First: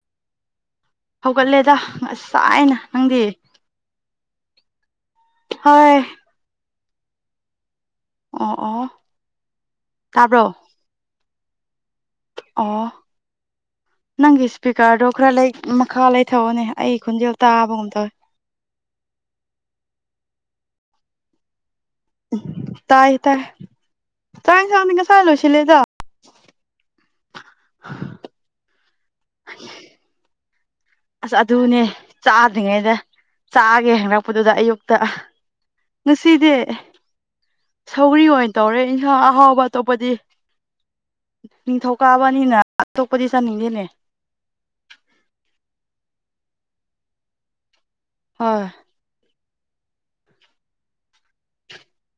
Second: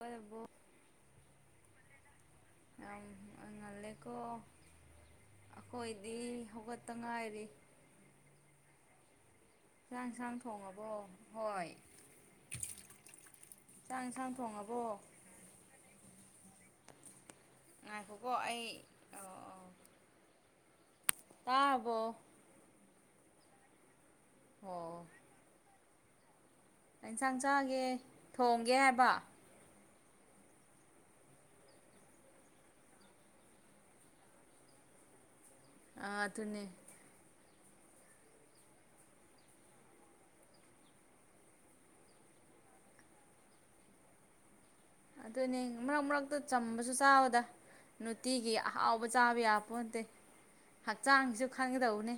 ꯔꯕꯣ ꯍꯧꯒꯠꯂꯦꯗ ꯉꯁꯥꯏꯅ ꯌꯥꯝ ꯅꯪꯗꯤ ꯉꯜꯂꯦꯀꯣ ꯍꯣꯏ ꯑꯩꯈꯣꯏꯗꯤ ꯍꯧꯒꯠꯇ ꯉꯥꯏꯔꯤ ꯑꯣ ꯑꯣ ꯆꯥꯡꯁꯥꯡ ꯇꯥꯕ꯭ꯔꯣ ꯊꯣꯡꯉꯕ꯭ꯔꯣ ꯍꯣꯏ ꯑꯣ ꯆꯥꯛ ꯏꯟꯁꯥꯡ ꯅꯪꯒꯤ ꯊꯣꯡꯉꯕꯣ ꯏꯁꯄꯤꯀꯥ ꯑꯗꯣꯈꯔ ꯂꯩ ꯃꯈꯥ ꯂꯩ ꯊꯑꯣꯅꯦ ꯑꯩ ꯈꯨꯟꯖꯦꯜ ꯉꯥꯏꯈꯣꯀꯣ ꯑꯩ ꯑ ꯇ ꯇꯥꯏ ꯇꯥꯏ ꯇꯥꯏ ꯁꯅꯤ ꯑꯣ ꯀꯁ ꯆꯂꯨ ꯁꯤ ꯂꯩꯦꯗ ꯌꯦꯟꯁꯥꯡ ꯆꯥꯒꯦ ꯊꯣꯡꯒꯦ ꯍꯥꯏꯕ ꯎ ꯑꯁ ꯑꯗꯨꯅꯦ ꯆꯥꯗ꯭ꯔꯤꯉꯩꯗ ꯆꯥꯒꯦ ꯍꯪꯂꯛꯄꯗꯨꯗ ꯑꯌꯨꯛꯇ ꯑꯥ ꯉꯁꯤꯗꯦ ꯑꯗꯨꯅꯦ ꯁꯧꯔꯤ ꯑꯣꯏꯅ ꯇꯧꯔꯦ ꯏꯟꯁꯥꯡ ꯑꯍꯥꯎꯕ ꯑꯇꯣꯞꯄꯗꯤ ꯅꯤꯡꯊꯧꯀꯥꯕꯅꯤꯅ ꯑꯇꯣꯞꯄꯗꯤ ꯆꯥꯅꯤꯡꯗꯦꯅꯦ ꯑꯗꯨꯅꯦ ꯃꯔꯛ ꯃꯔꯛꯇ ꯆꯝꯕꯁꯨ ꯆꯥꯕꯗ ꯅꯨꯡꯇꯤꯒꯤ ꯍꯣꯏ ꯑꯍꯥꯎꯕ ꯆꯥꯕ ꯌꯥꯕ ꯄꯣꯟꯇꯦ ꯍꯛꯆꯥꯡꯁꯨ ꯈꯪꯒꯗꯧꯅꯦ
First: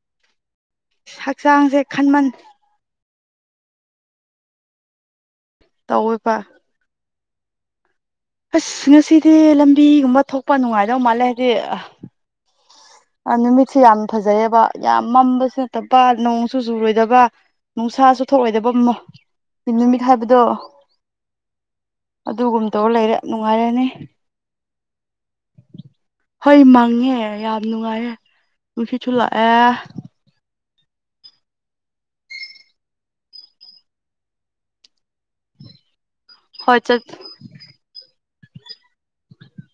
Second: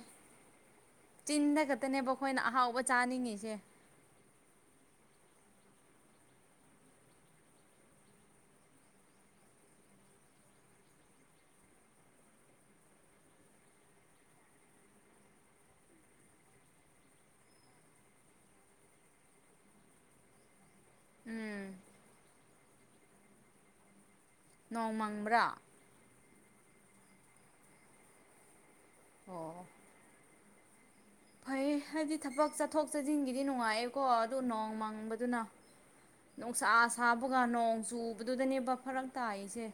ꯆꯤꯟꯗ ꯍꯛꯆꯥꯡꯁꯦ ꯈꯛꯇꯅꯦꯕ ꯈꯟꯃꯟ ꯑꯩꯈꯣꯏꯅ ꯑꯍꯥꯎꯕ ꯆꯥꯅꯤꯡꯉꯤꯁꯦ ꯇꯧꯋꯏꯕ ꯑꯁ ꯉꯁꯤꯗꯤ ꯂꯝꯕꯤꯒꯨꯝꯕ ꯊꯣꯛꯄ ꯅꯨꯡꯉꯥꯏꯗꯧ ꯃꯥꯜꯂꯦ ꯍꯥꯏꯗꯤ ꯑ ꯅꯨꯃꯤꯠꯁꯦ ꯌꯥꯝ ꯐꯖꯩꯔꯦꯕ ꯌꯥꯝ ꯃꯝꯕꯁꯨ ꯅꯠꯇꯕ ꯅꯣꯡꯁꯨ ꯆꯨꯔꯣꯏꯗꯕ ꯅꯨꯡꯁꯥꯁꯨ ꯊꯣꯛꯑꯣꯏꯗꯕ ꯑꯃꯣ ꯅꯨꯃꯤꯠ ꯍꯥꯏꯕꯗꯣ ꯎꯝ ꯑꯗꯨꯒꯨꯝꯇꯧ ꯂꯩꯔꯦ ꯅꯨꯡꯉꯥꯏꯔꯅꯤ ꯅꯣꯡꯃꯪꯕ꯭ꯔꯥ ꯍꯣꯏ ꯃꯪꯉꯦ ꯌꯥꯝ ꯅꯨꯡꯉꯥꯏꯌꯦꯦ ꯑꯣ ꯅꯨꯡꯁꯤꯠꯁꯨꯂꯛꯑꯦ ꯐꯩ ꯍꯥꯏꯗꯤ ꯊꯕꯛ ꯆꯠꯊꯣꯛ ꯆꯠꯁꯤꯟꯒꯤꯗꯤ ꯅꯨꯡꯉꯥꯏꯦꯀꯣ ꯑꯗꯨ ꯅꯣꯡ ꯃꯥꯡꯕꯗ ꯑꯗꯨꯅ ꯅꯨꯡꯁꯥ ꯍꯣꯏ ꯆꯠ ꯁꯥꯕꯒ ꯅꯣꯡ ꯆꯨ ꯑꯗꯨꯗꯨꯗꯅꯦꯕ ꯐꯔꯛ ꯇꯥꯏꯁꯦ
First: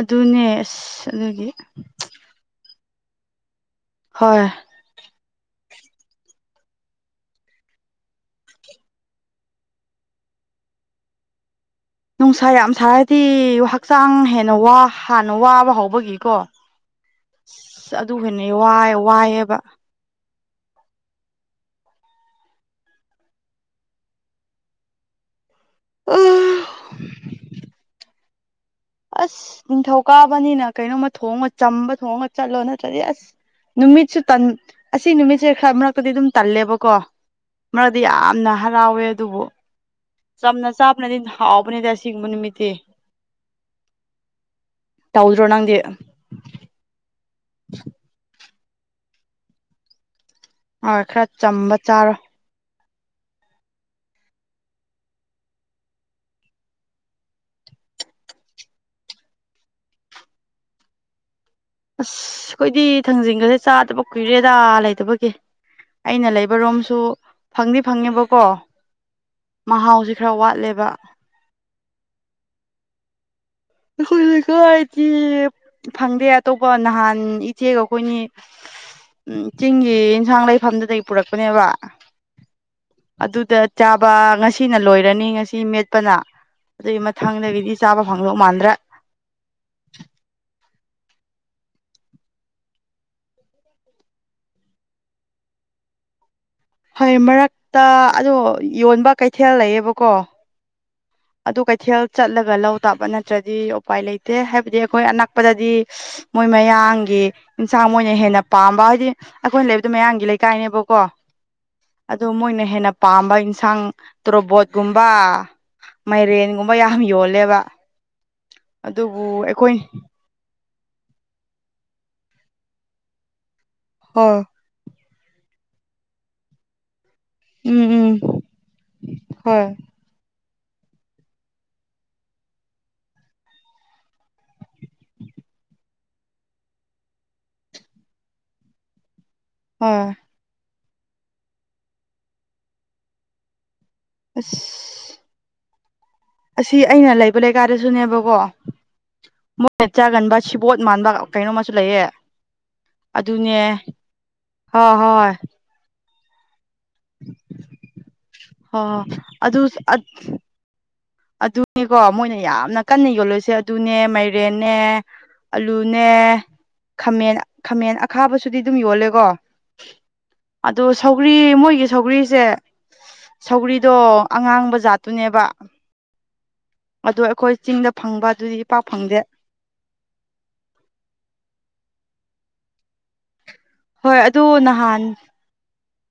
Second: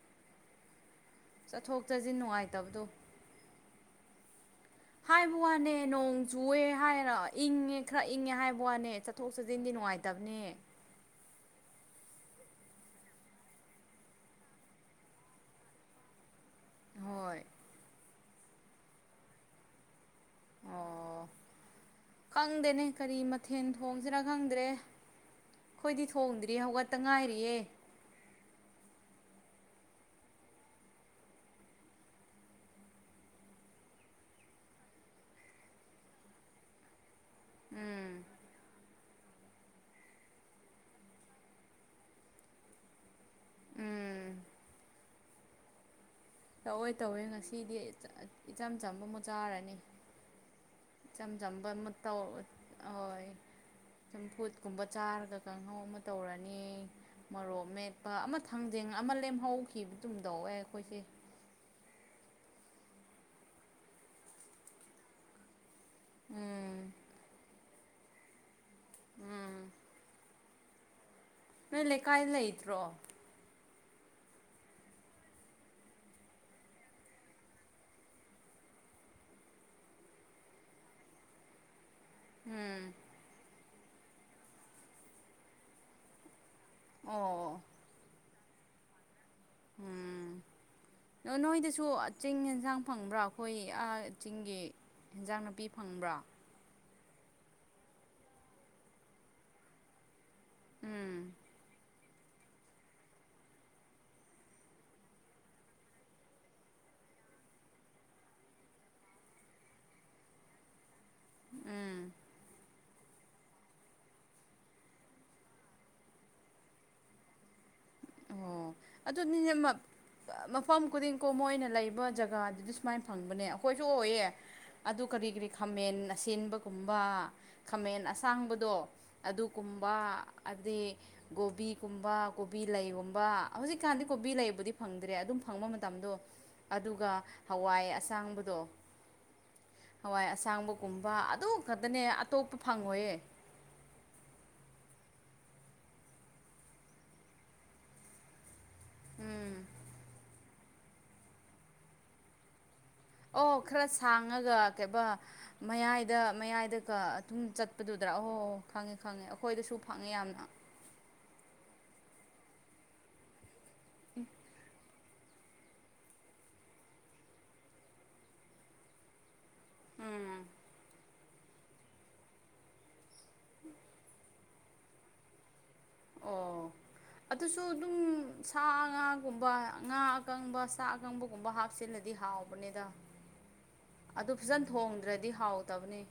ꯑꯗꯨꯅꯦꯁ ꯆꯠꯊꯣꯛ ꯆꯠꯁꯤꯟ ꯅꯨꯡꯉꯥꯏꯇꯕꯗꯣ ꯍꯣꯏ ꯍꯥꯏꯕ ꯋꯥꯅꯦ ꯅꯣꯡ ꯆꯨꯑꯦ ꯍꯥꯏꯔ ꯏꯪꯉꯦ ꯈꯔ ꯏꯪꯉꯦ ꯍꯥꯏꯕ ꯋꯥꯅꯦ ꯆꯠꯊꯣꯛ ꯆꯠꯁꯤꯟꯗꯤ ꯅꯨꯡꯉꯥꯏꯇꯦ ꯇꯕꯅꯤ ꯅꯨꯡꯁꯥ ꯌꯥꯝ ꯁꯥꯔꯗꯤ ꯍꯛꯆꯥꯡ ꯍꯦꯟꯅ ꯍꯥꯟꯅ ꯋꯥꯕ ꯍꯧꯕꯒꯤꯀꯣ ꯍꯣꯏ ꯑꯁ ꯑꯗꯨ ꯍꯅꯏ ꯋꯥꯏꯑꯦꯕ ꯑꯣ ꯈꯪꯗꯦꯅꯦ ꯀꯔꯤ ꯃꯊꯦꯜ ꯊꯣꯡꯁꯤꯔꯥ ꯈꯪꯗ꯭ꯔꯦ ꯑꯩꯈꯣꯏꯗꯤ ꯊꯣꯡꯗ꯭ꯔꯤ ꯍꯧꯒꯠꯇ ꯉꯥꯏꯔꯤꯌꯦ ꯑꯁ ꯅꯤꯡꯊꯧ ꯀꯥꯕꯅꯤꯅ ꯀꯩꯅꯣꯝꯃ ꯊꯣꯡꯉꯒ ꯆꯝꯕ ꯊꯣꯡꯉꯒ ꯆꯠꯂꯣ ꯅꯠꯇ꯭ꯔꯗꯤ ꯑꯁ ꯅꯨꯃꯤꯠꯁꯨ ꯇꯟ ꯑꯁꯤ ꯅꯨꯃꯤꯠꯁꯦ ꯈꯔ ꯃꯔꯛꯇꯗꯤ ꯑꯗꯨꯝ ꯇꯜꯂꯦꯕꯀꯣ ꯃꯔꯗꯤ ꯎꯝ ꯌꯥꯝꯅ ꯍꯔꯥꯎꯋꯦ ꯑꯗꯨꯕꯨ ꯁꯝ ꯅ ꯆꯞꯅꯗꯤ ꯍꯥꯎꯑꯣꯕꯅꯦ ꯇꯁꯤ ꯃ ꯅꯨꯃꯤꯇ ꯎꯝ ꯇꯧꯗ꯭ꯔꯣ ꯅꯪꯗꯤ ꯇꯧꯋꯦ ꯇꯧꯋꯦ ꯉꯁꯤꯗꯤ ꯏꯆꯝ ꯆꯝꯕ ꯑꯃꯨꯛ ꯆꯥꯔꯅꯤ ꯍꯣꯏ ꯈꯔ ꯏꯆꯝ ꯆꯝꯕ ꯑꯃ ꯆꯥꯔꯣꯏ ꯇꯧ ꯍꯣꯏ ꯐꯨꯠ ꯀꯨꯝꯕ ꯆꯥꯔꯒ ꯀꯥꯡꯍꯧ ꯑꯃ ꯇꯧꯔꯅꯤ ꯃꯣꯔꯣꯛ ꯃꯦꯠꯄ ꯑꯃ ꯊꯥꯡꯖꯤꯡ ꯑꯃ ꯂꯩ ꯑꯦꯝ ꯍꯧꯈꯤꯕꯇꯨꯝ ꯇꯧꯋꯦ ꯑꯩꯈꯣꯏꯁꯦ ꯑꯁ ꯑꯩꯈꯣꯏꯗꯤ ꯊꯥꯡꯖꯤꯡꯒꯁꯦ ꯆꯥꯗꯕ ꯀꯨꯏꯔꯦꯗꯥ ꯂꯩꯇꯕꯒꯤ ꯑꯩꯅ ꯂꯩꯕꯔꯣꯝꯁꯨ ꯐꯪꯅꯤ ꯐꯪꯉꯦꯕꯀꯣ ꯎꯝ ꯃꯍꯥꯎꯁꯦ ꯈꯔ ꯋꯥꯠꯂꯦꯕ ꯅꯣꯏ ꯂꯩꯀꯥꯏ ꯂꯩꯇ꯭ꯔꯣ ꯑꯩꯈꯣꯏ ꯂꯩꯀꯥꯏꯇꯤ ꯐꯪꯗꯦ ꯑꯇꯣꯞꯄ ꯅꯍꯥꯟ ꯏꯆꯦꯒ ꯑꯩꯈꯣꯏꯅꯤ ꯎꯝ ꯆꯤꯡꯒꯤ ꯌꯦꯟꯁꯥꯡ ꯂꯩꯐꯝꯗꯨꯗꯩ ꯄꯨꯔꯛꯄꯅꯦꯕ ꯎꯝ ꯑꯗꯨꯗ ꯆꯥꯕ ꯉꯁꯤꯅ ꯂꯣꯏꯔꯅꯤ ꯉꯁꯤ ꯃꯦꯠꯄꯅ ꯑꯗꯨꯏ ꯑꯣ ꯃꯊꯪꯗꯒꯤꯗꯤ ꯆꯥꯕ ꯐꯪꯗꯧ ꯃꯥꯟꯗ꯭ꯔꯦ ꯎꯝ ꯗ ꯅꯣꯏꯗꯁꯨ ꯆꯤꯡ ꯌꯦꯟꯁꯥꯡ ꯐꯪꯕ꯭ꯔꯥ ꯑꯩꯈꯣꯏ ꯑꯥ ꯆꯤꯡꯒꯤ ꯏꯟꯖꯥꯡ ꯅꯥꯄꯤ ꯐꯪꯕ꯭ꯔꯥ ꯍꯣꯏ ꯃꯔꯛꯇ ꯑꯗꯣ ꯌꯣꯟꯕ ꯀꯩꯊꯦꯜ ꯂꯩꯌꯦꯕꯀꯣ ꯎꯝ ꯑꯗꯨ ꯀꯩꯊꯦꯜ ꯆꯠꯂꯒ ꯂꯧ ꯇꯥꯕ ꯅꯠꯇ꯭ꯔꯗꯤ ꯎꯄꯥꯏ ꯂꯩꯇꯦ ꯍꯥꯏꯕꯗꯤ ꯑꯩꯈꯣꯏ ꯑꯅꯛꯄꯗꯗꯤ ꯃꯣꯏ ꯃꯌꯥꯡꯒꯤ ꯌꯦꯟꯁꯥꯡ ꯃꯣꯏꯅ ꯍꯦꯟꯅ ꯄꯥꯝꯕ ꯍꯥꯏꯗꯤ ꯑꯩꯈꯣꯏꯅ ꯂꯩꯕꯗꯣ ꯃꯌꯥꯡꯒꯤ ꯂꯩꯀꯥꯏꯅꯦꯕꯀꯣ ꯑꯗꯨ ꯃꯣꯏꯅ ꯍꯦꯟꯅ ꯄꯥꯝꯕ ꯏꯟꯁꯥꯡ ꯇꯣꯔꯣꯕꯣꯠꯀꯨꯝꯕ ꯃꯥꯏꯔꯦꯟꯒꯨꯝꯕ ꯌꯥꯝ ꯌꯣꯜꯂꯦꯕ ꯑꯣ ꯑꯗꯨꯕꯨ ꯑꯗꯨꯅꯤꯅꯦ ꯑꯩꯈꯣꯏ ꯃꯐꯝ ꯈꯨꯗꯤꯡꯀꯣ ꯃꯣꯏꯅ ꯂꯩꯕ ꯖꯒꯥꯗꯨꯗꯤ ꯁꯨꯃꯥꯏꯅ ꯐꯪꯕꯅꯦ ꯑꯩꯈꯣꯏꯁꯨ ꯑꯣꯏꯌꯦ ꯍꯣꯏ ꯑꯗꯨ ꯀꯔꯤ ꯀꯔꯤ ꯈꯥꯃꯦꯟ ꯑꯁꯤꯟꯕꯒꯨꯝꯕ ꯎꯝ ꯈꯥꯃꯦꯟ ꯎꯝ ꯑꯁꯥꯡꯕꯗꯣ ꯍꯣꯏ ꯑꯗꯨꯒꯨꯝꯕ ꯑꯗꯤ ꯀꯣꯕꯤꯒꯨꯝꯕ ꯀꯣꯕꯤ ꯂꯩꯒꯨꯝꯕ ꯍꯧꯖꯤꯛꯀꯥꯟꯗꯤ ꯀꯣꯕꯤ ꯂꯩꯕꯨ ꯐꯪꯗ꯭ꯔꯦ ꯑꯗꯨꯝ ꯐꯪꯕ ꯃꯇꯝꯗꯣ ꯑꯗꯨꯒ ꯍꯧ ꯋꯥꯏ ꯑꯁꯥꯡꯕꯗꯣ ꯍꯣꯏ ꯍꯋꯥꯏ ꯑꯁꯥꯡꯕꯒꯨꯝꯕ ꯑꯗꯨ ꯈꯛꯇꯅꯦ ꯑꯇꯣꯞꯄ ꯐꯪꯉꯣꯏꯌꯦ ꯑꯁ ꯑꯁꯤ ꯑꯩꯅ ꯂꯩꯕ ꯂꯩꯀꯥꯗꯁꯨꯅꯦꯕꯀꯣ ꯎꯝ ꯃꯣꯏꯅ ꯆꯥꯒꯟꯕ ꯁꯤꯕꯣꯠ ꯃꯥꯟꯕ ꯀꯩꯅꯣꯝꯃꯁꯨ ꯂꯩꯌꯦ ꯑꯣ ꯑꯗꯨꯅꯦ ꯈꯔ ꯁꯥꯡꯉꯒ ꯍꯣꯏ ꯀꯩꯕ ꯍꯣꯏ ꯃꯌꯥꯏꯗ ꯃꯌꯥꯏꯗ ꯀ ꯑꯗꯨꯝ ꯆꯠꯄꯗꯨꯗ꯭ꯔꯥ ꯑꯣꯍ ꯍꯣꯏ ꯍꯣꯏ ꯑꯗꯨ ꯑꯗ ꯑꯗꯨꯅꯤꯀꯣ ꯃꯣꯏꯅ ꯌꯥꯝꯅ ꯀꯟꯅ ꯌꯣꯂꯣꯏꯁꯦ ꯇꯨꯅꯦ ꯃꯥꯏꯔꯦꯟꯅꯦ ꯑꯂꯨꯅꯦ ꯈꯥꯃꯦꯟ ꯈꯥꯃꯦꯟ ꯑꯈꯥꯕꯁꯨꯗꯤ ꯗꯨꯝ ꯌꯣꯜꯂꯦꯀꯣ ꯑꯗꯨ ꯁꯧꯒ꯭ꯔꯤ ꯃꯣꯏꯒꯤ ꯁꯧꯒ꯭ꯔꯤꯁꯦ ꯁꯧꯒꯔꯤꯗꯣ ꯑꯉꯥꯡꯕ ꯖꯥꯠꯇꯨꯅꯦꯕ ꯑꯣ ꯑꯗꯣ ꯑꯩꯈꯣꯏ ꯑꯗꯨꯁꯨ ꯆꯤꯡꯗ ꯑꯗꯨꯝ ꯐꯪꯕ ꯗꯨꯗꯤ ꯁꯥ ꯏꯄꯥꯛ ꯐꯪꯗꯦ ꯉꯥꯒꯨꯝꯕ ꯉꯥ ꯑꯀꯪꯕ ꯁꯥ ꯑꯀꯪꯕꯒꯨꯝꯕ ꯍꯥꯞꯆꯤꯜꯂꯗꯤ ꯍꯥꯎꯕꯅꯤꯗ ꯍꯣꯏ ꯑꯗꯨ ꯐꯖꯅ ꯅꯍꯥꯟ ꯊꯣꯡꯗ꯭ꯔꯗꯤ ꯍꯥꯎꯇꯕꯅꯤ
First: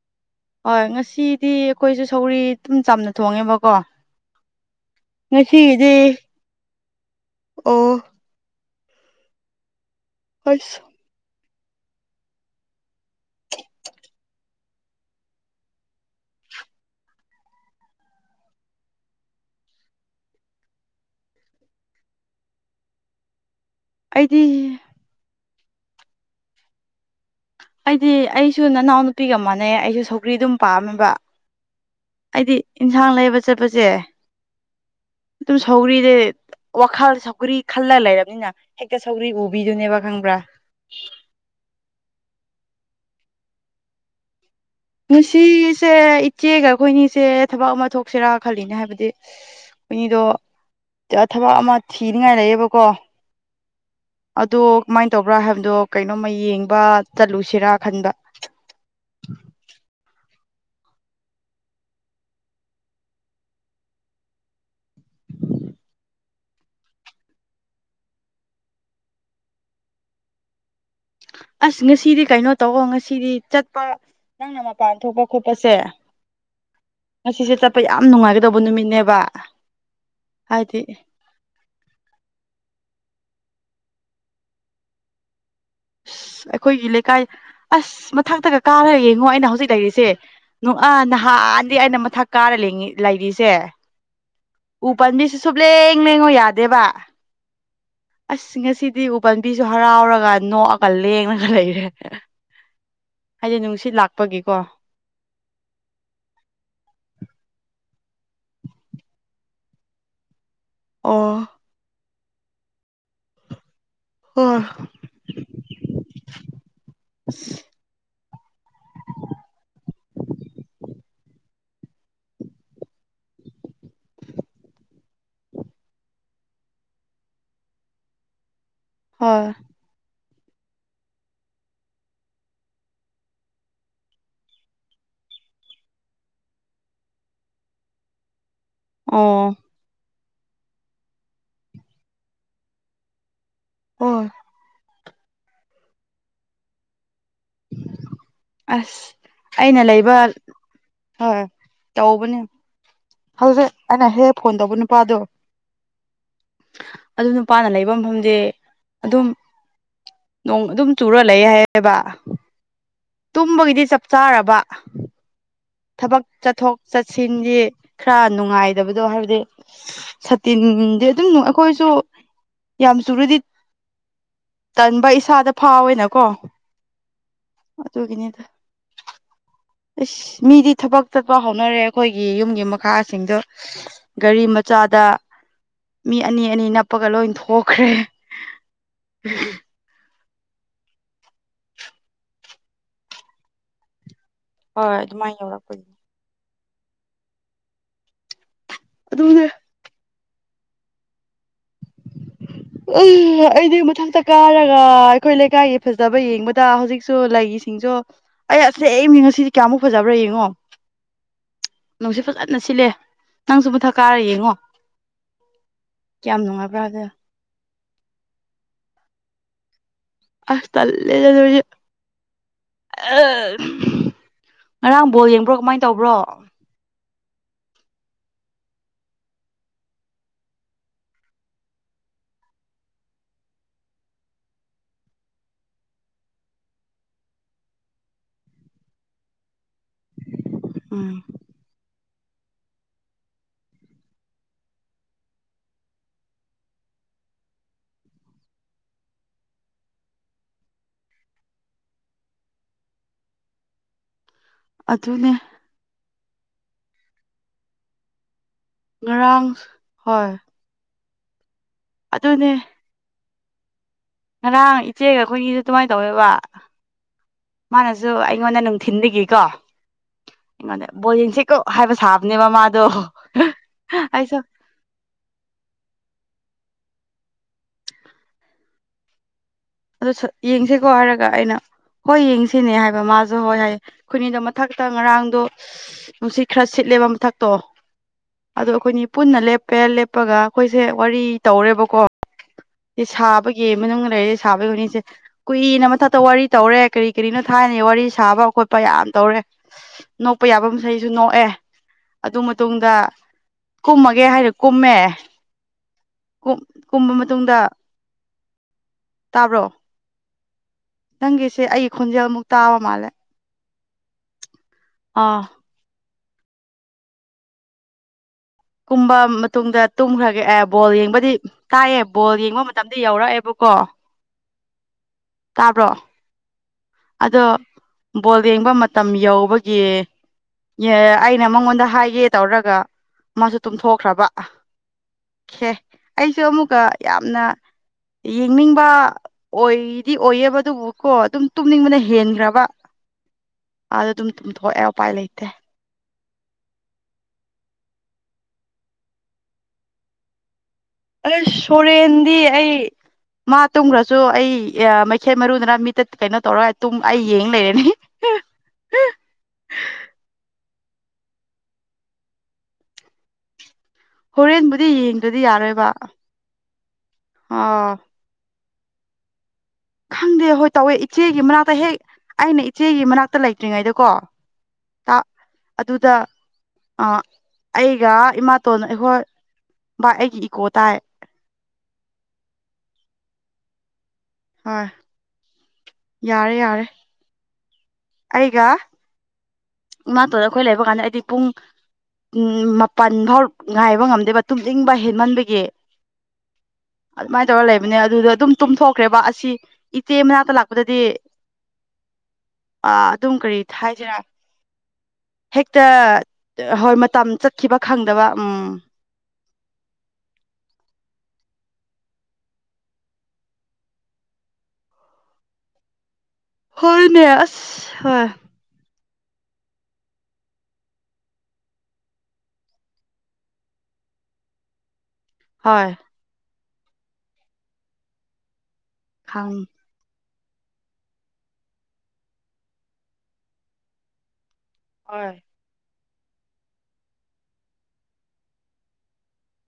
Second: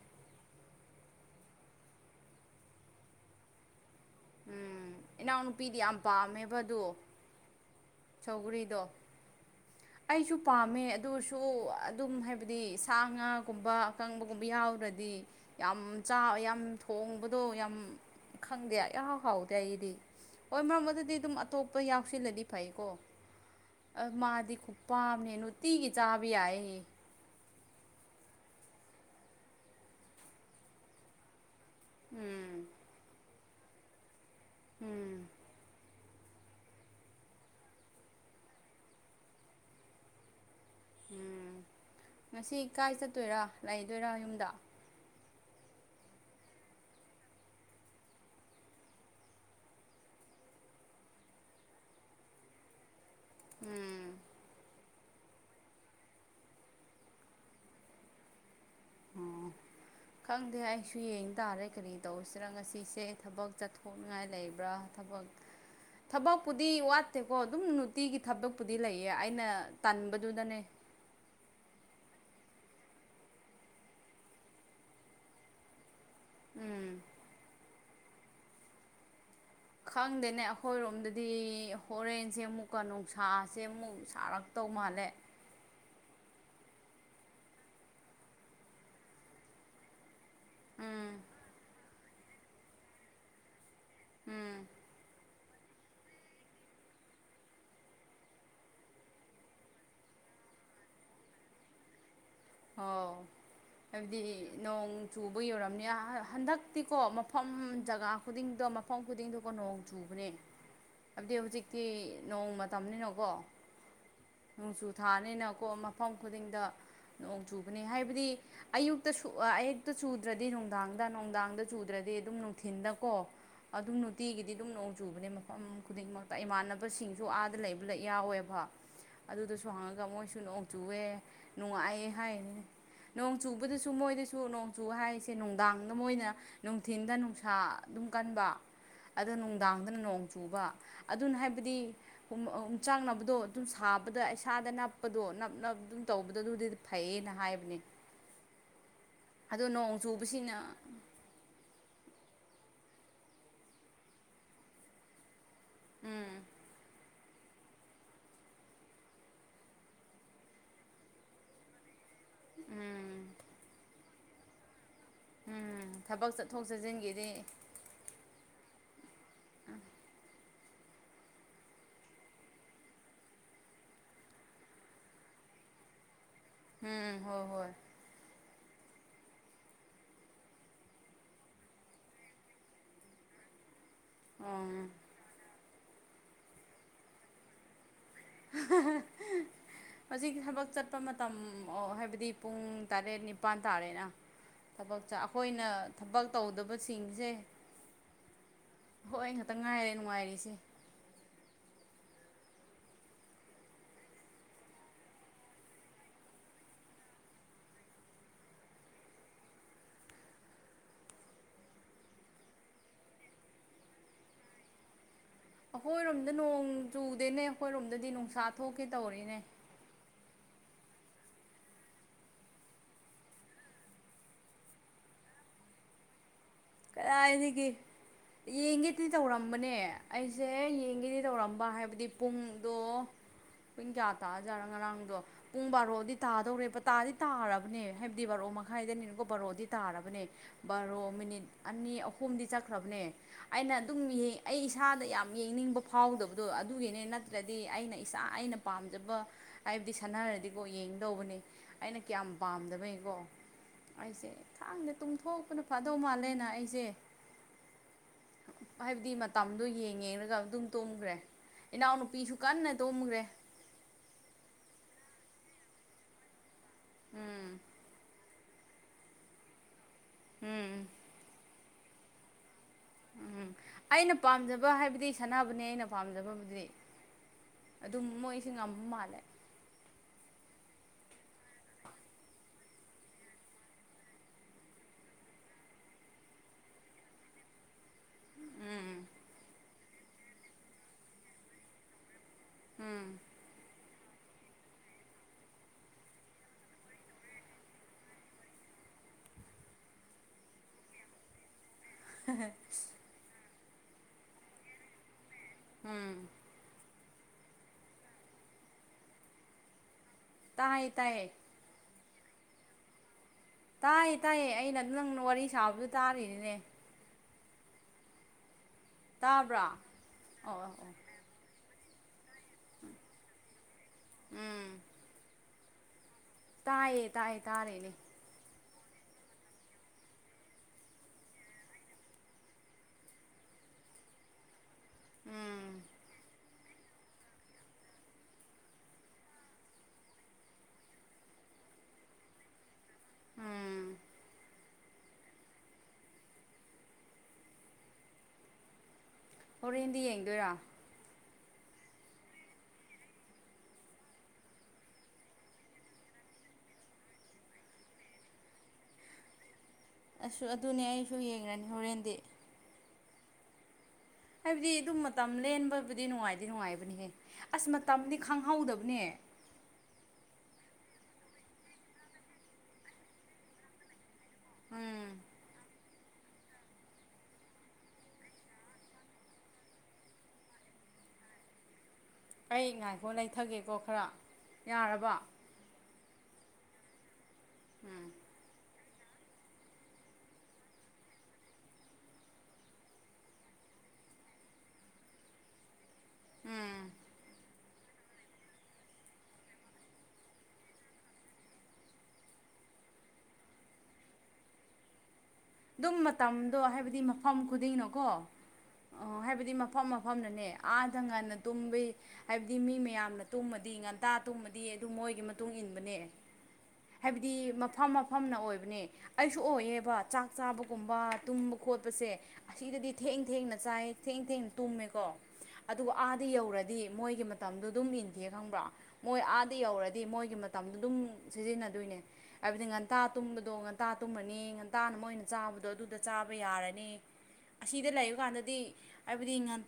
ꯍꯣꯏ ꯉꯁꯤ ꯗꯤ ꯑꯩꯈꯣꯏꯁꯨ ꯁꯧꯔꯤ ꯑꯗꯨꯝ ꯆꯝꯅ ꯊꯣꯡꯉꯦꯕꯀꯣ ꯎꯝ ꯏꯅꯥꯎꯅꯨꯄꯤꯗꯤ ꯉꯁꯤꯒꯤꯗꯤ ꯌꯥꯝ ꯄꯥꯝꯃꯦꯕꯗꯨ ꯑꯣ ꯁꯧꯒꯔꯤꯗꯣ ꯑꯩꯁꯨ ꯑꯁ ꯄꯥꯝꯃꯦ ꯑꯗꯨꯁꯨ ꯑꯗꯨꯝ ꯍꯥꯏꯕꯗꯤ ꯁꯥ ꯉꯥꯒꯨꯝꯕ ꯑꯀꯪꯕꯒꯨꯝꯕ ꯌꯥꯎꯗ꯭ꯔꯗꯤ ꯌꯥꯝ ꯆꯥ ꯌꯥꯝ ꯊꯣꯡꯕꯗꯣ ꯌꯥꯝ ꯈꯪꯗꯦ ꯏꯍꯥꯎ ꯍꯥꯎꯇꯦ ꯑꯩꯗꯤ ꯍꯣꯏ ꯃꯔꯛ ꯃꯔꯛꯇꯗꯤ ꯑꯗꯨꯝ ꯑꯇꯣꯞꯄ ꯌꯥꯎꯁꯤꯜꯂꯗꯤ ꯐꯩꯀꯣ ꯑꯩꯗꯤ ꯃꯥꯗꯤ ꯑ ꯅꯨꯇꯤꯒꯤ ꯆꯥꯕ ꯌꯥꯏꯌꯦ ꯑꯩꯗꯤ ꯑꯩꯁꯨ ꯅꯅꯥꯎ ꯅꯨꯄꯤꯒ ꯃꯥꯟꯅꯩ ꯑꯩꯁꯨ ꯁꯧꯒ꯭ꯔꯤ ꯑꯗꯨꯝ ꯄꯥꯝꯃꯦꯕ ꯑꯩꯗꯤ ꯎꯝ ꯌꯦꯟꯁꯥꯡ ꯂꯩꯕ ꯆꯠꯄꯁꯦ ꯎꯝ ꯑꯗꯨꯝ ꯁꯧꯒꯔꯤ ꯗꯦ ꯋꯥꯈꯜ ꯁꯧꯒ꯭ꯔꯤ ꯈꯜꯂ ꯂꯩꯔꯕꯅꯤꯅ ꯍꯦꯛꯇ ꯁꯧꯒ꯭ꯔꯤ ꯎꯕꯤꯗꯨꯅꯦꯕ ꯈꯪꯕ꯭ꯔꯥ ꯏꯀꯥꯏ ꯆꯠꯇꯣꯏꯔ ꯂꯩꯗꯣꯏꯔ ꯌꯨꯝꯗ ꯉꯁꯦ ꯏꯆꯦꯒ ꯑꯩꯈꯣꯏꯅꯤꯁꯦ ꯊꯕꯛ ꯑꯃ ꯊꯣꯛꯁꯤꯔꯥ ꯈꯜꯂꯤꯅꯦ ꯍꯥꯏꯕꯗꯤ ꯃꯤꯗꯣ ꯊꯕꯛ ꯑꯃ ꯊꯤꯅꯤꯡꯉꯥꯏ ꯂꯩꯌꯦꯕꯀꯣ ꯎꯝ ꯑꯗꯣ ꯀꯃꯥꯏꯅ ꯇꯧꯕ꯭ꯔꯥ ꯍꯥꯏꯕꯗꯣ ꯀꯩꯅꯣꯝꯃ ꯌꯦꯡꯕ ꯆꯠꯂꯨꯁꯤꯔꯥ ꯈꯟꯕ ꯎꯝ ꯈꯪꯗꯦ ꯑꯩꯁꯨ ꯌꯦꯡ ꯇꯥꯔꯦ ꯀꯔꯤ ꯇꯧꯁꯤꯔ ꯉꯁꯤꯁꯦ ꯊꯕꯛ ꯆꯠꯊꯣꯛꯅꯤꯡꯉꯥꯏ ꯂꯩꯕ꯭ꯔꯥ ꯊꯕꯛ ꯑꯣ ꯊꯕꯛꯄꯨꯗꯤ ꯋꯥꯠꯇꯦꯀꯣ ꯑꯗꯨꯝ ꯅꯨꯡꯇꯤꯒꯤ ꯊꯕꯛꯄꯨꯗꯤ ꯂꯩꯌꯦ ꯑꯩꯅ ꯇꯟꯕꯗꯨꯗꯅꯦ ꯑꯁ ꯉꯁꯤꯗꯤ ꯀꯩꯅꯣ ꯇꯧꯋꯣ ꯉꯁꯤꯗꯤ ꯆꯠꯄ ꯅꯪꯅ ꯃꯄꯥꯟ ꯊꯣꯛꯄ ꯈꯣꯠꯄꯁꯦ ꯎꯝ ꯉꯁꯤꯁꯦ ꯆꯠꯄ ꯌꯥꯝ ꯅꯨꯡꯉꯥꯏꯒꯗꯧꯕ ꯅꯨꯃꯤꯠꯅꯦꯕ ꯈꯪꯗꯦꯅꯦ ꯍꯥꯏꯗꯤ ꯑꯩꯈꯣꯏꯔꯣꯝꯗꯗꯤ ꯍꯣꯔꯦꯟꯁꯦ ꯑꯃꯨꯛꯀ ꯅꯨꯡꯁꯤꯠ ꯊꯥꯁꯦ ꯑꯃꯨꯛ ꯁꯥꯔꯛꯇꯧ ꯃꯥꯜꯂꯦ ꯑꯁ ꯑꯩꯈꯣꯏꯒꯤ ꯂꯩꯀꯥꯏ ꯑꯁ ꯃꯊꯛꯇꯒ ꯀꯥꯔꯒ ꯌꯦꯡꯉꯣ ꯑꯩꯅ ꯍꯧꯖꯤꯛ ꯂꯩꯔꯤꯁꯦ ꯅꯨꯡ ꯑꯥ ꯎꯝ ꯅꯍꯥꯟꯗꯤ ꯑꯩꯅ ꯃꯊꯛ ꯀꯥꯔ ꯂꯩꯔꯤꯁꯦ ꯎꯝ ꯎ ꯄꯥꯝꯕꯤꯁꯤ ꯁꯨꯞꯂꯦꯡ ꯂꯦꯡꯉꯣ ꯌꯥꯗꯦꯕ ꯑꯁ ꯉꯁꯤꯗꯤ ꯎ ꯄꯟꯕꯤꯁꯨ ꯍꯔꯥꯎꯔꯒ ꯅꯣꯛꯑꯒ ꯂꯦꯡꯉꯒ ꯂꯩꯔꯦ ꯑꯣꯥꯎ ꯍꯥꯏꯗꯤ ꯅꯨꯡꯁꯤꯠ ꯍꯥꯏꯕꯗꯤ ꯂꯥꯛꯄꯒꯤꯀꯣ ꯅꯣꯡ ꯆꯨꯕ ꯌꯧꯔꯝꯅꯤ ꯍꯟꯗꯛꯇꯤꯀꯣ ꯃꯐꯝ ꯖꯒꯥ ꯈꯨꯗꯤꯡꯗꯣ ꯃꯐꯝ ꯈꯨꯗꯤꯡꯗꯣꯒꯣ ꯅꯣꯡ ꯆꯨꯕꯅꯦ ꯍꯥꯏꯕꯗꯤ ꯑꯣ ꯍꯧꯖꯤꯛꯇꯤ ꯅꯣꯡ ꯃꯇꯝꯅꯤꯅꯀꯣ ꯍꯣꯏ ꯅꯣꯡꯖꯨ ꯊꯥꯅꯤꯅꯀꯣ ꯃꯐꯝ ꯈꯨꯗꯤꯡꯗ ꯅꯣꯡ ꯆꯨꯕꯅꯦ ꯍꯥꯏꯕꯗꯤ ꯑꯌꯨꯛꯇ ꯑꯌꯨꯛꯇ ꯆꯨꯗ꯭ꯔꯗꯤ ꯅꯨꯡꯗꯥꯡꯗ ꯅꯨꯡꯗꯥꯡ ꯥꯡꯗ ꯆꯨꯗ꯭ꯔꯗꯤ ꯑꯗꯨꯝ ꯅꯨꯡꯊꯤꯤꯟꯗꯀꯣ ꯑꯗꯨꯝ ꯅꯨꯡꯇꯤꯒꯤꯗꯤ ꯑꯗꯨꯝ ꯅꯣꯡ ꯆꯨꯕꯅꯦ ꯃꯐꯝ ꯈꯨꯗꯤꯡꯃꯛꯇ ꯏꯃꯥꯟꯅꯕꯁꯤꯡꯁꯨ ꯑꯥꯗ ꯂꯩꯕꯗ ꯌꯥꯎꯋꯦꯕ ꯍꯣꯏ ꯑꯗꯨꯗꯁꯨ ꯍꯪꯉꯒ ꯃꯣꯏꯁꯨ ꯅꯣꯡ ꯆꯨꯑꯦ ꯅꯨꯡꯉꯥꯏꯌꯦꯦ ꯍꯥꯏꯅꯤ ꯅꯣꯡ ꯆꯨꯕꯗꯁꯨ ꯃꯣꯏꯗꯁꯨ ꯅꯣꯡꯆꯨ ꯍꯥꯏꯁꯦ ꯅꯨꯡꯗꯥꯡꯗ ꯃꯣꯏꯅ ꯅꯨꯡꯊꯤꯟꯗ ꯅꯨꯡꯁꯥ ꯑꯗꯨ ꯀꯟꯕ ꯑꯗ ꯑꯣ ꯅꯨꯡꯗꯥꯡꯗꯅ ꯅꯣꯡ ꯆꯨꯕ ꯑꯗꯨꯅ ꯍꯥꯏꯕꯗꯤꯆꯥꯛꯅꯕꯗꯣ ꯑꯗꯨꯝ ꯁꯥꯕꯗ ꯍꯣꯏ ꯏꯁꯥꯗ ꯅꯞꯄꯗꯣ ꯅꯞꯅꯞ ꯑꯗꯨꯝ ꯇꯧꯕꯗꯣ ꯑꯗꯨꯗꯤꯗꯤ ꯐꯩꯌꯦꯅ ꯕꯅꯦ ꯑꯁ ꯑ ꯑꯩꯅ ꯅꯣꯡ ꯂꯩꯕ ꯆꯨꯕꯁꯤꯅ ꯍꯣꯏ ꯇꯧꯕꯅꯦ ꯍꯧꯖꯤꯛ ꯑꯩꯅ ꯍꯦꯛ ꯐꯣꯟ ꯇꯧꯕ ꯅꯨꯄꯥꯗꯣ ꯎꯝ ꯑꯗꯨ ꯅꯨꯄꯥꯅ ꯂꯩꯕ ꯃꯐꯝꯗꯤ ꯑꯗꯨꯝ ꯅꯣꯡ ꯑꯗꯨꯝ ꯆꯨꯔ ꯂꯩ ꯍꯥꯏꯑꯕ ꯇꯨꯝꯕꯒꯤꯗꯤ ꯆꯞ ꯆꯥꯔꯕ ꯊꯕꯛ ꯆꯠꯊꯣꯛ ꯆꯠꯁꯤꯟꯁꯤ ꯈꯔ ꯅꯨꯡꯉꯥꯏ ꯕꯗꯣ ꯍꯥꯏꯕꯗꯤ ꯁꯇꯤꯟꯗꯤ ꯑꯗꯨꯝ ꯑꯩꯈꯣꯏꯁꯨ ꯌꯥꯝ ꯆꯨꯔꯨꯗꯤ ꯇꯟꯕ ꯏꯁꯥꯗ ꯐꯥꯋꯦꯅꯀꯣ ꯎꯝ ꯍꯣꯏ ꯍꯣꯏ ꯑ ꯃꯤꯗꯤ ꯊꯕꯛ ꯆꯠꯄ ꯍꯧꯅꯔꯦ ꯑꯩꯈꯣꯏꯒꯤ ꯌꯨꯝꯒꯤ ꯃꯈꯥꯁꯤꯡꯗꯣ ꯒꯥꯔꯤ ꯎꯝ ꯃꯆꯥꯗ ꯃꯤ ꯑꯅꯤ ꯑꯅꯤ ꯅꯞꯄꯒ ꯂꯣꯏ ꯊꯣꯛꯈ꯭ꯔꯦ [inaudible] o ꯍꯧꯖꯤꯛ ꯊꯕꯛ ꯆꯠꯄ ꯃꯇꯝ ꯍꯥꯏꯕꯗꯤ ꯄꯨꯡ ꯇꯔꯦꯠ ꯅꯤꯄꯥꯟ ꯇꯥꯔꯦꯅ ꯊꯕ ꯍꯣꯏ ꯑꯗꯨꯃꯥꯏꯅ ꯑꯩꯈꯣꯏꯅ ꯌꯧꯔꯛꯄꯒꯤ ꯊꯕꯛ ꯇꯧꯗꯕꯁꯤꯡꯁꯦ ꯍꯣꯏ ꯑꯩ ꯑꯗꯨꯅꯦ ꯈꯇ ꯉꯥꯏꯔꯦ ꯅꯨꯡꯉꯥꯏꯔꯤꯁꯦ ꯎꯝ ꯎꯝ ꯑꯩꯗꯤ ꯃꯊꯛꯇ ꯀꯥꯔꯒ ꯑꯩꯈꯣꯏ ꯂꯩꯀꯥꯏꯒꯤ ꯐꯖꯕ ꯌꯦꯡꯕꯗ ꯍꯧꯖꯤꯛꯁꯨ ꯂꯩꯁꯤꯡꯁꯨ ꯑꯗꯣ ꯑꯩ ꯑꯁ ꯑꯅꯦ ꯉꯁꯤꯗꯤ ꯀꯌꯥꯃꯨꯛ ꯐꯖꯕ꯭ꯔꯥ ꯌꯦꯡꯉꯣ [unintelligible] ꯅꯪꯁ ꯐꯖꯅ ꯁꯤꯜꯂꯦ ꯅꯪꯁꯨ ꯃꯨꯊꯛ ꯀꯥꯔ ꯌꯦꯡꯉꯣ ꯑꯩꯈꯣꯏꯔꯣꯝꯗ ꯀꯌꯥꯝ ꯅꯣꯡ ꯅꯨꯡꯉꯥꯏꯕ꯭ꯔꯥ ꯍꯥꯏꯕꯗꯣ ꯆꯨꯗꯦꯅꯦ ꯑꯩꯈꯣꯏꯔꯣꯝꯗꯗꯤ ꯅꯨꯡꯁꯥ ꯊꯣꯛꯀꯦ ꯇꯧꯔꯤꯅꯦ ꯑꯁ ꯇꯂꯦ ꯉꯔꯥꯡ ꯕꯣꯜ ꯌꯦꯡꯕ꯭ꯔꯣ ꯀꯃꯥꯏꯅ ꯇꯧꯕ꯭ꯔꯣ ꯏꯅꯤꯒꯤ ꯌꯦꯡꯒꯦꯗꯤ ꯇꯧꯔꯝꯕꯅꯦ ꯑꯩꯁꯦ ꯌꯦꯡꯒꯦꯗꯤ ꯇꯧꯔꯝꯕ ꯍꯥꯏꯕꯗꯤ ꯄꯨꯡꯗꯣ ꯄꯨꯡ ꯀꯌꯥ ꯇꯥꯖꯥꯔ ꯉꯔꯥꯡꯗꯣ ꯄꯨꯡ ꯕꯥꯔꯣꯗꯤ ꯇꯥꯗꯧꯔꯦ ꯇꯥꯗꯤ ꯇꯥꯔꯕꯅꯦ ꯍꯥꯏꯕꯗꯤ ꯕꯥꯔꯣ ꯄꯨꯡ ꯃꯈꯥꯏꯗꯅꯤꯅꯀꯣ ꯕꯥꯔꯣꯗꯤ ꯇꯥꯔꯕꯅꯦ ꯕꯥꯔꯣ ꯎꯝ ꯃꯤꯅꯤꯠ ꯑꯅꯤ ꯑꯍꯨꯝꯗꯤ ꯆꯠꯈ꯭ꯔꯕꯅꯦ ꯑꯩꯅ ꯑꯗꯨꯝ ꯑꯩ ꯏꯁꯥꯗ ꯌꯥꯝ ꯌꯦꯡꯅꯤꯡꯕ ꯐꯥꯎꯗꯕꯗꯣ ꯑꯗꯨ ꯒꯤꯅꯦ ꯅꯠꯇ꯭ꯔꯗꯤ ꯑꯩꯅ ꯏꯁꯥ ꯑꯩꯅ ꯄꯥꯝꯖꯕ ꯍꯥꯏꯕꯗꯤ ꯁꯥꯟꯅꯔꯗꯤꯀꯣ ꯌꯦꯡꯗꯧꯕꯅꯦ ꯑꯩꯅ ꯀꯌꯥꯝ ꯄꯥꯝꯗꯕꯅꯤꯀꯣ ꯑꯩꯁꯦ ꯊꯥꯡꯗ ꯑꯗꯨꯅꯦ ꯇꯨꯝꯊꯣꯛꯄꯅ ꯐꯥꯗꯧ ꯃꯥꯜꯂꯦꯅ ꯑꯩꯁꯦ ꯍꯥꯏꯕꯗꯤ ꯉꯔꯥꯡ ꯃꯇꯝꯗꯣ ꯍꯣꯏ ꯌꯦꯡꯔꯒ ꯑꯗꯨꯝ ꯇꯨꯝꯈ꯭ꯔꯦ ꯏꯅꯥꯎꯅꯨꯄꯤꯁꯨ ꯑꯗꯨꯅꯦ ꯀꯟꯅ ꯇꯣꯝꯃꯈ꯭ꯔꯦ ꯉꯔꯥꯡ ꯏꯆꯦꯒ ꯑꯩꯈꯣꯏꯒꯤꯁꯨ ꯑꯗꯨꯃꯥꯏꯅ ꯇꯧꯋꯦꯕ ꯎꯝ ꯃꯥꯅꯁꯨ ꯑꯩ ꯑꯩꯉꯣꯟꯗ ꯅꯨꯡꯊꯤꯟꯗꯒꯤꯀꯣ ꯎꯝ ꯑꯩꯉꯣꯟꯗ ꯕꯣꯔꯦꯟꯁꯦ ꯀꯣꯛ ꯍꯥꯏꯕ ꯁꯥꯕꯅꯦꯕ ꯃꯥ ꯎꯝ ꯑꯩꯅ ꯄꯥꯝꯖꯕ ꯍꯥꯏꯕꯗꯤ ꯁꯥꯟꯅꯕꯅꯤ ꯑꯩꯅ ꯄꯥꯝꯖꯕꯕꯨꯗꯤ ꯑꯗꯨꯝ ꯃꯣꯏꯁꯤ ꯉꯝ ꯃꯥꯜꯂꯦ ꯑꯗꯣ ꯌꯦꯡꯁꯤꯀꯣ ꯍꯥꯏꯔꯒ ꯑꯩꯅ ꯍꯣꯏ ꯌꯦꯡꯁꯤꯅꯦ ꯍꯥꯏꯕ ꯃꯥꯁꯨ ꯍꯣꯏ ꯍꯥꯏꯌꯦ ꯈꯨꯅꯤꯗ ꯃꯊꯛꯇ ꯉꯔꯥꯡꯗꯣ ꯅꯨꯡꯁꯤꯠ ꯈꯔ ꯁꯤꯠ ꯂꯩꯕ ꯃꯊꯛꯇꯣ ꯑꯗꯣ ꯎꯝ ꯑꯩꯈꯣꯏꯅꯤ ꯄꯨꯟꯅ ꯂꯦꯞꯄꯦ ꯂꯦꯞꯄꯒ ꯑꯩꯈꯣꯏꯁꯦ ꯋꯥꯔꯤ ꯇꯧꯔꯦꯕꯀꯣ ꯁꯤ ꯎꯝ ꯁꯥꯕꯒꯤ ꯃꯅꯨꯡꯗ ꯂꯩꯔꯁꯦ ꯁꯥꯕꯒꯤ ꯍꯧꯅꯤꯁꯦ ꯀꯨꯏꯅ ꯃꯊꯛꯇ ꯋꯥꯔꯤ ꯇꯧꯔꯦ ꯀꯔꯤ ꯀꯔꯤꯅꯣ ꯊꯥꯏꯅ ꯋꯥꯔꯤ ꯁꯥꯕ ꯈꯣꯠꯄ ꯌꯥꯝ ꯇꯧꯔꯦ ꯅꯣꯛꯄ ꯌꯥꯕ ꯃꯈꯩꯁꯨ ꯅꯣꯛꯑꯦ ꯑꯗꯨ ꯃꯇꯨꯡꯗ ꯀꯨꯝꯃꯒꯦ ꯍꯥꯏꯔ ꯀꯨꯝꯃꯦ ꯎꯝ ꯀꯨꯝꯕ ꯃꯇꯨꯡꯗ ꯇꯥꯕ꯭ꯔꯣ ꯇꯥꯏꯌꯦ ꯇꯥꯏꯌꯦ ꯈꯣꯟꯟꯖꯃꯨꯛꯇ ꯑꯋꯥ ꯃꯥꯂꯦ ꯇꯥꯏꯌꯦ ꯇꯥꯏꯌꯦ ꯑꯩꯅ ꯑꯗꯨꯝ ꯅꯪ ꯋꯥꯔꯤ ꯁꯥꯕꯗꯨ ꯇꯥꯔꯤꯔꯤꯅꯦ ꯀꯨꯝꯕ ꯇꯥꯕ꯭ꯔꯥ ꯃꯇꯨꯡꯗ ꯇꯨꯝꯈ꯭ꯔꯒꯦ ꯑꯣ ꯑꯣ ꯕꯣꯜ ꯑꯣ ꯌꯦꯡꯕꯗꯤ ꯀꯥꯏꯌꯦ ꯕꯣꯜ ꯌꯦꯡꯕ ꯃꯇꯝꯗ ꯌꯧꯔꯛꯑꯦꯕꯀꯣ ꯎꯝ ꯇꯥꯕ꯭ꯔꯣ ꯇꯥꯏꯌꯦ ꯑꯗꯣ ꯇꯥꯏꯌꯦ ꯇꯥꯔꯤꯅꯦ ꯕꯣꯜ ꯌꯦꯡꯕ ꯃꯇꯝ ꯌꯧꯕꯒꯤ ꯑꯦ ꯑꯩꯅ ꯃꯉꯣꯟꯗ ꯍꯥꯏꯒꯦ ꯇꯧꯔꯒ ꯃꯥꯁꯨ ꯇꯨꯝꯊꯣꯛꯈ꯭ꯔꯕ ꯎꯝ ꯦ ꯑꯩꯁꯨ ꯑꯃꯨꯛ ꯑꯗꯨꯒ ꯌꯥꯝꯅ ꯌꯦꯡꯅꯤꯡꯕ ꯑꯣꯏꯗꯤ ꯑꯣꯏꯌꯦꯕ ꯑꯗꯨꯕꯨꯀꯣ ꯑꯗꯨꯝ ꯇꯨꯝꯅꯤꯡꯕꯅ ꯍꯦꯟꯈ꯭ꯔꯕ ꯎꯝ ꯑꯥꯗ ꯑꯗꯨꯝ ꯇꯨꯝꯊꯣꯛꯑꯦ ꯎꯄꯥꯏ ꯂꯩꯇꯦ ꯍꯣꯔꯦꯟꯗꯤ ꯌꯦꯡꯗꯣꯏꯔꯥ ꯑ ꯁꯣꯔꯦꯟꯗꯤ ꯑꯩ ꯃꯥ ꯇꯨꯝꯈ꯭ꯔꯁꯨ ꯑꯩ ꯃꯩꯈꯦꯜꯠ ꯃꯔꯨꯗꯅ ꯃꯤꯇ ꯀꯩꯅꯣ ꯇꯧꯔꯒ ꯑꯩ ꯌꯦꯡ ꯂꯩꯔꯅꯤ ꯑꯁ ꯑꯗꯨꯅꯦ ꯑꯩꯁꯨ ꯌꯦꯡꯉꯅꯤ ꯍꯣꯔꯦꯟꯗꯤ ꯍꯥꯏꯕꯗꯤ ꯍꯣꯔꯦꯟꯕꯨꯗꯤ ꯑꯗꯨꯝ ꯃꯇꯝ ꯌꯦꯡꯗ꯭ꯔꯗꯤ ꯌꯥꯔꯣꯏꯕ ꯂꯦꯟꯕꯕꯨꯗꯤ ꯅꯨꯡꯉꯥꯏꯗꯤ ꯅꯨꯡꯉꯥꯏꯕꯅꯤꯍꯦ ꯑꯁ ꯑꯥ ꯃꯇꯝꯗꯤ ꯈꯪꯍꯧꯗꯕ ꯄꯨꯅꯦ ꯈꯪꯗꯦ ꯍꯣꯏ ꯇꯧꯋꯦ ꯏꯆꯦꯒꯤ ꯃꯅꯥꯛꯇ ꯍꯦꯛ ꯑꯩꯅ ꯏꯆꯦꯒꯤ ꯃꯅꯥꯛꯇ ꯂꯩꯇ꯭ꯔꯤꯉꯩꯗꯀꯣ ꯎꯝ ꯑꯗꯨꯗ ꯑ ꯑꯩꯒ ꯏꯃꯥꯇꯣꯟ ꯑꯩ ꯍꯣꯏ ꯑꯩꯒꯤ ꯏꯀꯣ ꯇꯥꯏ ꯑꯩ ꯉꯥꯏꯈꯥꯎ ꯂꯩꯊꯒꯦꯀꯣ ꯈꯔ ꯍꯣꯏ ꯌꯥꯔꯕ ꯌꯥꯔꯦ ꯌꯥꯔꯦ ꯎꯝ ꯑꯩꯒ ꯃꯥꯇꯣꯗ ꯑꯩꯈꯣꯏ ꯂꯩꯕ ꯀꯥꯟꯗ ꯑꯩꯗꯤ ꯄꯨꯡ ꯎꯝ ꯃꯥꯄꯜ ꯐꯥꯎ ꯉꯥꯏꯕ ꯉꯝꯗꯦꯕ ꯇꯨꯝꯅꯤꯡꯕ ꯍꯦꯟꯃꯟꯕꯒꯤ ꯎꯝ ꯑꯗꯨ ꯃꯥ ꯇꯧꯔ ꯂꯩꯕꯅꯦ ꯑꯗꯨꯗ ꯑꯗꯨꯝ ꯇꯨꯝꯊꯣꯛꯈ꯭ꯔꯦꯕ ꯑꯁꯤ ꯏꯆꯦ ꯃꯅꯥꯛꯇ ꯂꯥꯛꯄꯗꯗꯤ ꯑ ꯑꯗꯨꯝ ꯀꯔꯤ ꯊꯁꯤꯔ ꯍꯦꯛꯇ ꯑꯗꯨꯝ ꯃꯇꯝꯗꯣ ꯍꯣꯏ ꯍꯥꯏꯕꯗꯤ ꯃꯇꯝ ꯃꯐꯝ ꯆꯠꯈꯤꯕ ꯈꯨꯗꯤꯡꯅꯀꯣ ꯈꯪꯗꯕ ꯎꯝ ꯑꯣ ꯍꯥꯏꯕꯗꯤ ꯃꯐꯝ ꯃꯐꯝꯅꯅꯦ ꯑꯥꯗ ꯉꯥꯟꯗ ꯇꯨꯝꯕꯤ ꯍꯥꯏꯕꯗꯤ ꯃꯤ ꯃꯌꯥꯝꯅ ꯇꯨꯝꯃꯗꯤ ꯉꯟꯇꯥ ꯇꯨꯝꯃꯗꯤ ꯑꯗꯨ ꯃꯣꯏꯒꯤ ꯃꯇꯨꯡ ꯏꯟꯕꯅꯦ ꯍꯣꯏꯅꯦ ꯍꯥꯏꯕꯗꯤ ꯃꯐꯝ ꯑꯁ ꯍꯣꯏ ꯃꯐꯝꯅ ꯑꯣꯏꯕꯅꯦ ꯑꯩꯁꯨ ꯑꯣꯏꯌꯦꯕ ꯆꯥꯛ ꯆꯥꯕꯒꯨꯝꯕ ꯇꯨꯝꯕ ꯈꯣꯠꯄꯁꯦ ꯑꯁꯤꯗꯗꯤ ꯊꯦꯡ ꯊꯦꯡꯅ ꯆꯥꯏ ꯊꯦꯡ ꯊꯦꯡꯅ ꯇꯨꯝꯃꯦꯀꯣ ꯑꯗꯨꯒ ꯍꯣꯏ ꯑꯥꯗꯤ ꯌꯧꯔꯗꯤ ꯃꯣꯏꯒꯤ ꯃꯇꯝꯗꯣ ꯑꯗꯨꯝ ꯏꯟꯒꯦ ꯈꯪꯕ꯭ꯔꯥ ꯃꯣꯏ ꯈꯪ ꯑꯥꯗ ꯌꯧꯔꯗꯤ ꯃꯣꯏꯒꯤ ꯃꯇꯝꯗ ꯑꯗꯨꯝ ꯁꯤꯖꯤꯟꯅꯗꯣꯏꯅꯦ ꯍꯥꯏꯕꯗꯤ ꯉꯟꯇꯥ ꯇꯨꯝꯕꯗꯣ ꯉꯟꯇꯥ ꯇꯨꯝꯃꯅꯤ ꯉꯟꯇꯥꯅ ꯃꯣꯏꯅ ꯍꯣꯏ ꯆꯥꯕꯗꯣ ꯑꯗꯨꯗ ꯆꯥꯕ ꯌꯥꯔꯅꯤ ꯑꯁꯤꯗ ꯂꯩꯕ ꯀꯥꯟꯗꯗꯤ ꯍꯥꯏꯕꯗꯤ